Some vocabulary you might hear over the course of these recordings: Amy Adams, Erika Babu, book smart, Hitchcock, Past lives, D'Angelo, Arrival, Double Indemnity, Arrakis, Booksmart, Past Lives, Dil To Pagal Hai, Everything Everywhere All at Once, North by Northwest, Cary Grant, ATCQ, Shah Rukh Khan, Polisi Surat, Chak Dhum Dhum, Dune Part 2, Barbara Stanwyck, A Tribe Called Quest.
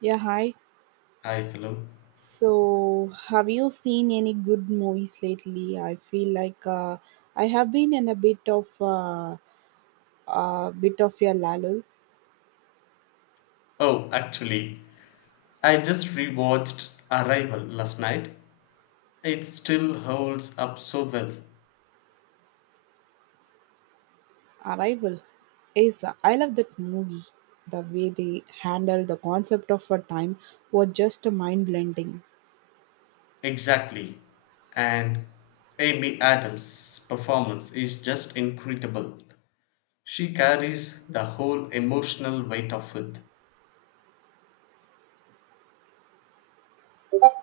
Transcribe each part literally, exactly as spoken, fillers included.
Yeah, hi. Hi, hello. So, have you seen any good movies lately? I feel like uh, I have been in a bit of uh, uh, bit of a lull. Oh, actually, I just rewatched Arrival last night. It still holds up so well. Arrival is I love that movie. The way they handle the concept of a time was just mind blending. Exactly. And Amy Adams' performance is just incredible. She carries the whole emotional weight of it.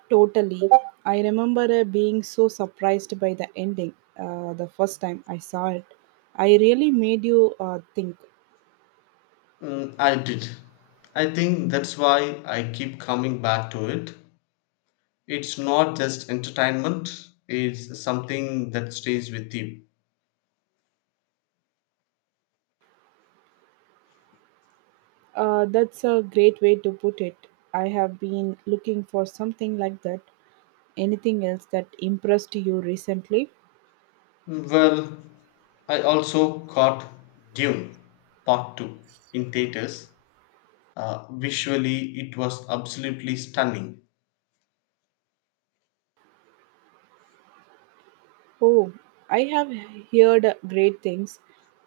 Totally, I remember uh, being so surprised by the ending, uh, the first time I saw it. I really made you uh, think. Mm, I did. I think that's why I keep coming back to it. It's not just entertainment, it's something that stays with you. Uh, that's a great way to put it. I have been looking for something like that. Anything else that impressed you recently? Well, I also caught Dune Part two in theaters. Uh, visually, it was absolutely stunning. Oh, I have heard great things.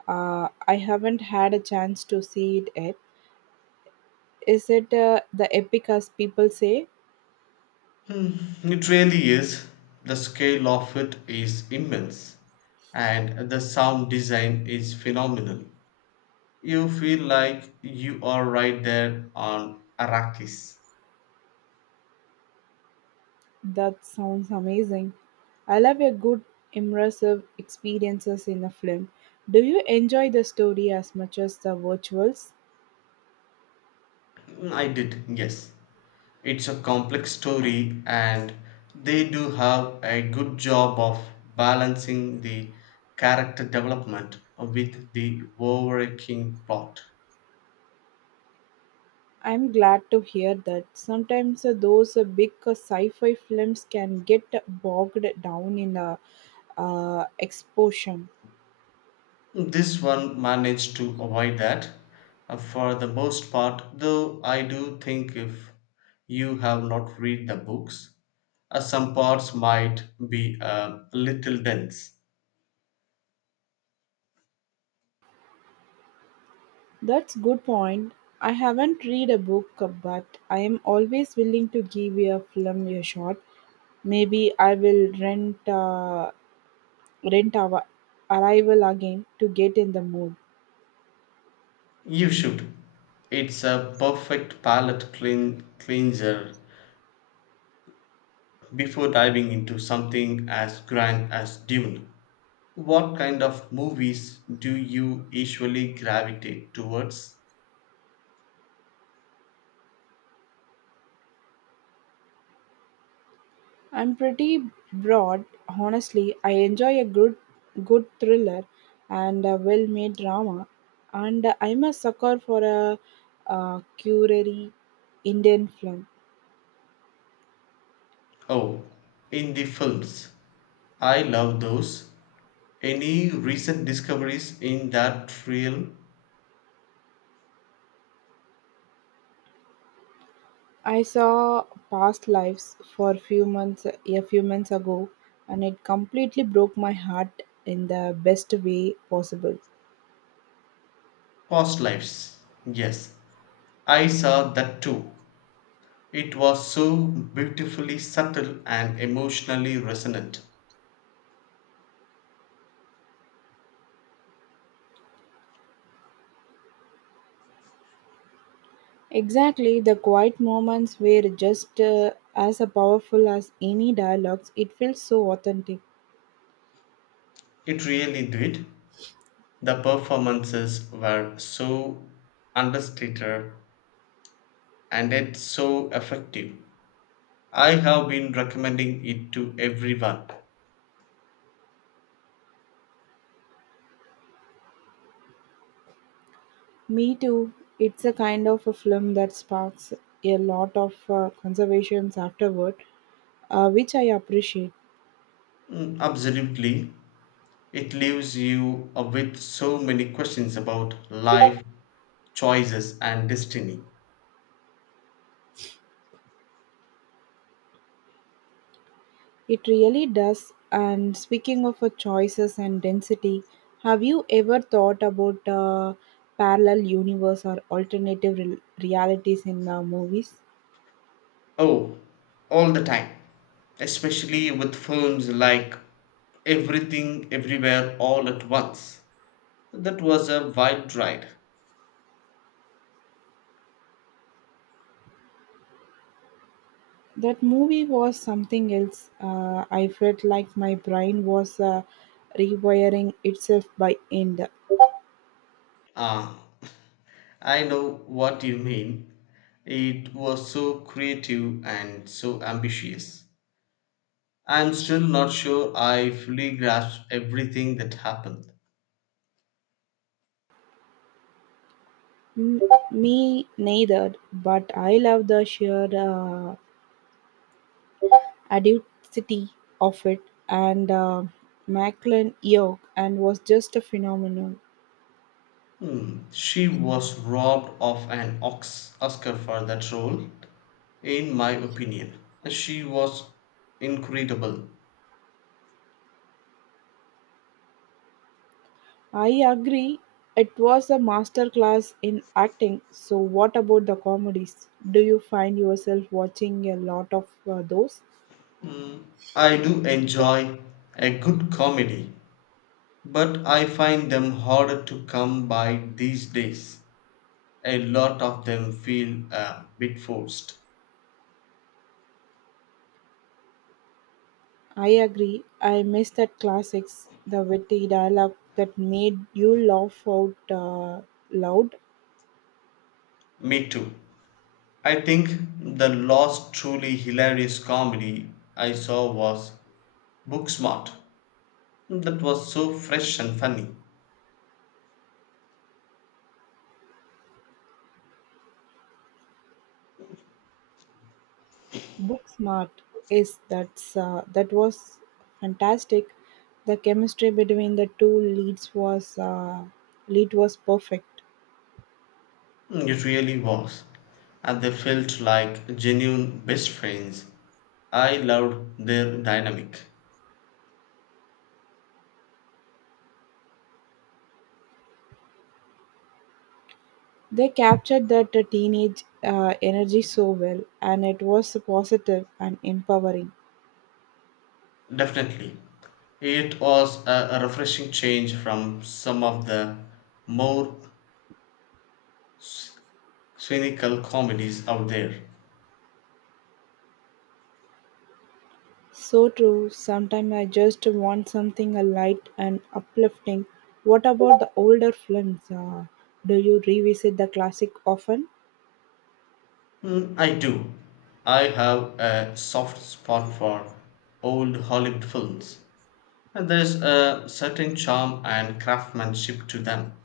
Uh, I haven't had a chance to see it yet. Is it uh, the epic as people say? Hmm, It really is. The scale of it is immense, and the sound design is phenomenal. You feel like you are right there on Arrakis. That sounds amazing. I love a good immersive experiences in a film. Do you enjoy the story as much as the virtuals? I did, yes. It's a complex story, and they do have a good job of balancing the character development with the overarching plot. I'm glad to hear that. Sometimes uh, those uh, big uh, sci-fi films can get bogged down in uh, uh, exposition. This one managed to avoid that, uh, for the most part, though I do think if you have not read the books, uh, some parts might be uh, a little dense. That's good point. I haven't read a book, uh, but I am always willing to give a film a shot. Maybe I will rent uh, rent our Arrival again to get in the mood. You should. It's a perfect palate clean, cleanser before diving into something as grand as Dune. What kind of movies do you usually gravitate towards? I'm pretty broad, honestly. I enjoy a good good thriller and a well-made drama, and I'm a sucker for a, uh curary Indian film. Oh, indie films. I love those. Any recent discoveries in that realm? I saw Past Lives for a few months a few months ago, and it completely broke my heart in the best way possible. Past lives. Yes, I saw that too. It was so beautifully subtle and emotionally resonant. Exactly, the quiet moments were just uh, as powerful as any dialogues. It feels so authentic. It really did. The performances were so understated, and it's so effective. I have been recommending it to everyone. Me too. It's a kind of a film that sparks a lot of uh, conservations afterward, uh, which I appreciate. Mm, absolutely. It leaves you, uh, with so many questions about life, choices, and destiny. It really does. And speaking of uh, choices and density, have you ever thought about uh, parallel universe or alternative rel realities in uh, movies? Oh, all the time. Especially with films like Everything Everywhere All at Once. That was a wild ride. That movie was something else. Uh, I felt like my brain was uh, rewiring itself by end. Ah, I know what you mean. It was so creative and so ambitious. I'm still not sure I fully grasped everything that happened. M- Me neither, but I love the sheer uh, audacity of it. And uh, Macklin York and was just a phenomenon. Hmm. She was robbed of an Ox- Oscar for that role, in my opinion. She was incredible. I agree. It was a master class in acting. So, what about the comedies? Do you find yourself watching a lot of uh, those? I do enjoy a good comedy, but I find them harder to come by these days. A lot of them feel a bit forced. I agree. I miss that classics, the witty dialogue that made you laugh out uh, loud. Me too. I think the last truly hilarious comedy I saw was book smart. That was so fresh and funny. Booksmart is that's uh, that was fantastic. The chemistry between the two leads was uh, lead was perfect. It really was. And they felt like genuine best friends. I loved their dynamic. They captured that uh, teenage uh, energy so well, and it was positive and empowering. Definitely. It was a a refreshing change from some of the more cynical comedies out there. So true. Sometimes I just want something uh, light and uplifting. What about the older films? Uh, do you revisit the classic often? Mm, I do. I have a soft spot for old Hollywood films. And there's a certain charm and craftsmanship to them.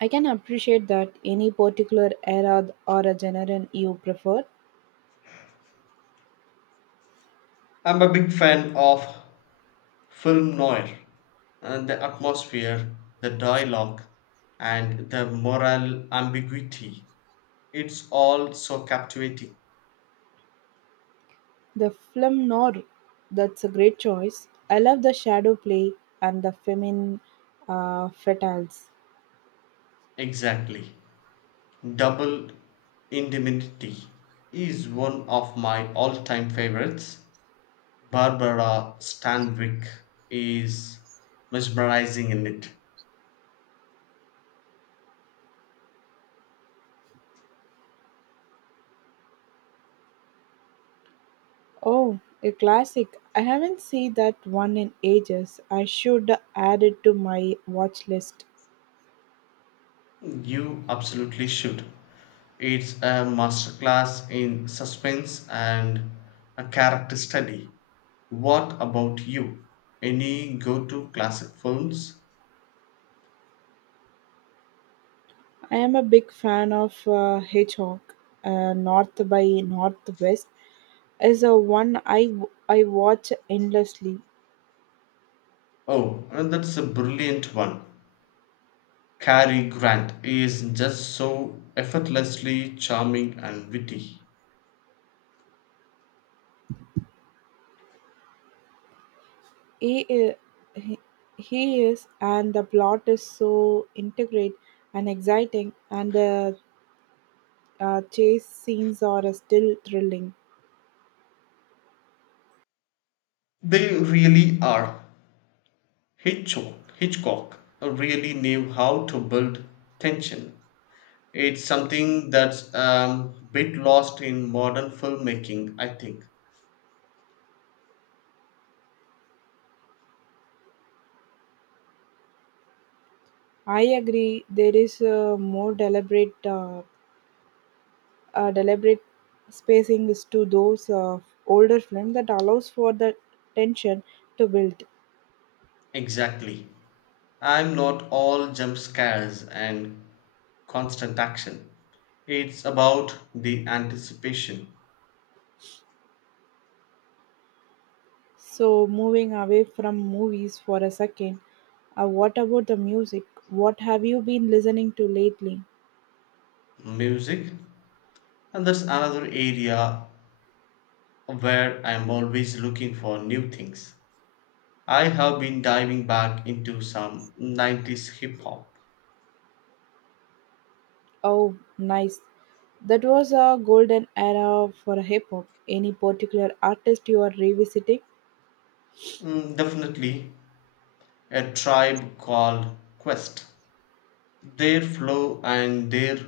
I can appreciate that any particular era or a genre you prefer. I'm a big fan of film noir. And the atmosphere, the dialogue, and the moral ambiguity. It's all so captivating. The film Nor, that's a great choice. I love the shadow play and the feminine uh, fatales. Exactly. Double Indemnity is one of my all time favorites. Barbara Stanwyck is mesmerizing in it. Oh, a classic. I haven't seen that one in ages. I should add it to my watch list. You absolutely should. It's a masterclass in suspense and a character study. What about you? Any go to classic films? I am a big fan of uh, Hitchcock. Uh, North by Northwest is a one I I watch endlessly. Oh, and that's a brilliant one. Cary Grant is just so effortlessly charming and witty. He, i- he, he is, and the plot is so integrate and exciting, and the uh, chase scenes are still thrilling. They really are. Hitchcock, Hitchcock really knew how to build tension. It's something that's um, bit lost in modern filmmaking, I think. I agree. There is a more deliberate, uh, uh, deliberate spacing is to those uh, older films that allows for the tension to build. Exactly. I'm not all jump scares and constant action. It's about the anticipation. So, moving away from movies for a second, uh, what about the music? What have you been listening to lately? Music, and that's another area where I'm always looking for new things. I have been diving back into some nineties hip hop. Oh, nice. That was a golden era for hip hop. Any particular artist you are revisiting? Mm, definitely A Tribe Called Quest. Their flow and their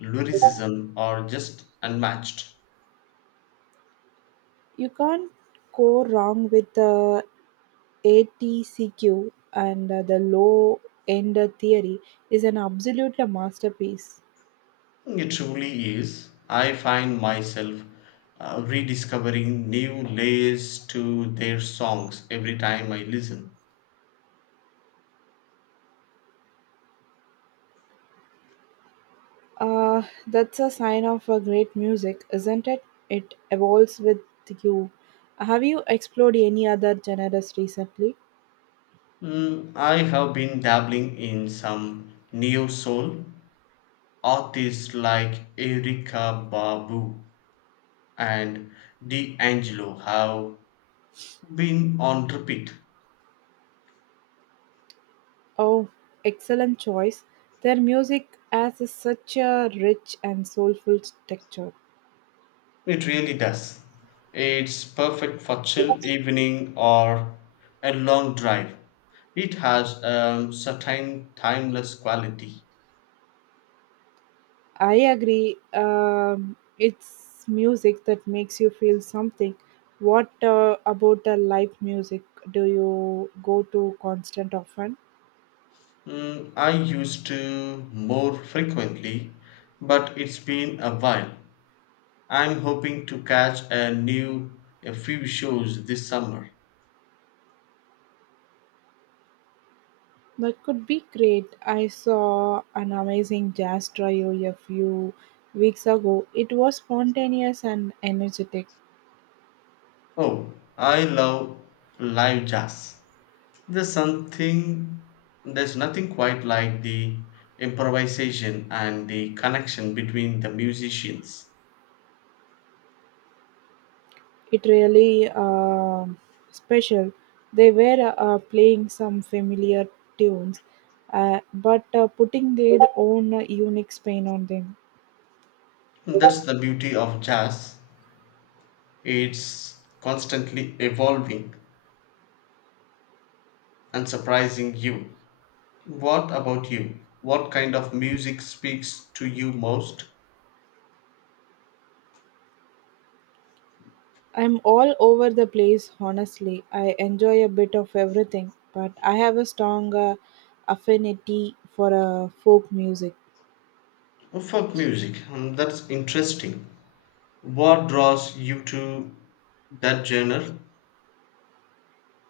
lyricism are just unmatched. You can't go wrong with the A T C Q and uh, the low end theory is an absolute masterpiece. It truly is. I find myself uh, rediscovering new layers to their songs every time I listen. Uh, that's a sign of a great music, isn't it? It evolves with you. Have you explored any other genres recently? Mm, I have been dabbling in some neo soul artists like Erika Babu and D'Angelo have been on repeat. Oh, excellent choice. Their music has a- such a rich and soulful texture. It really does. It's perfect for chill evening or a long drive. It has a certain timeless quality. I agree. Um, it's music that makes you feel something. What uh, about the live music? Do you go to constant often? Mm, I used to more frequently, but it's been a while. I'm hoping to catch a new a few shows this summer. That could be great. I saw an amazing jazz trio a few weeks ago. It was spontaneous and energetic. Oh, I love live jazz. There's something, there's nothing quite like the improvisation and the connection between the musicians. It really uh, special. They were uh, playing some familiar tunes, uh, but uh, putting their own uh, unique spin on them. That's the beauty of jazz. It's constantly evolving and surprising you. What about you? What kind of music speaks to you most? I'm all over the place, honestly. I enjoy a bit of everything, but I have a strong uh, affinity for uh, folk music. Folk music, um, that's interesting. What draws you to that genre?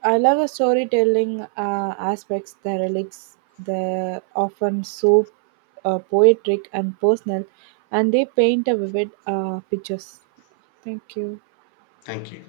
I love the storytelling uh, aspects, the relics, the often so uh, poetic and personal, and they paint a vivid uh, pictures. Thank you. Thank you.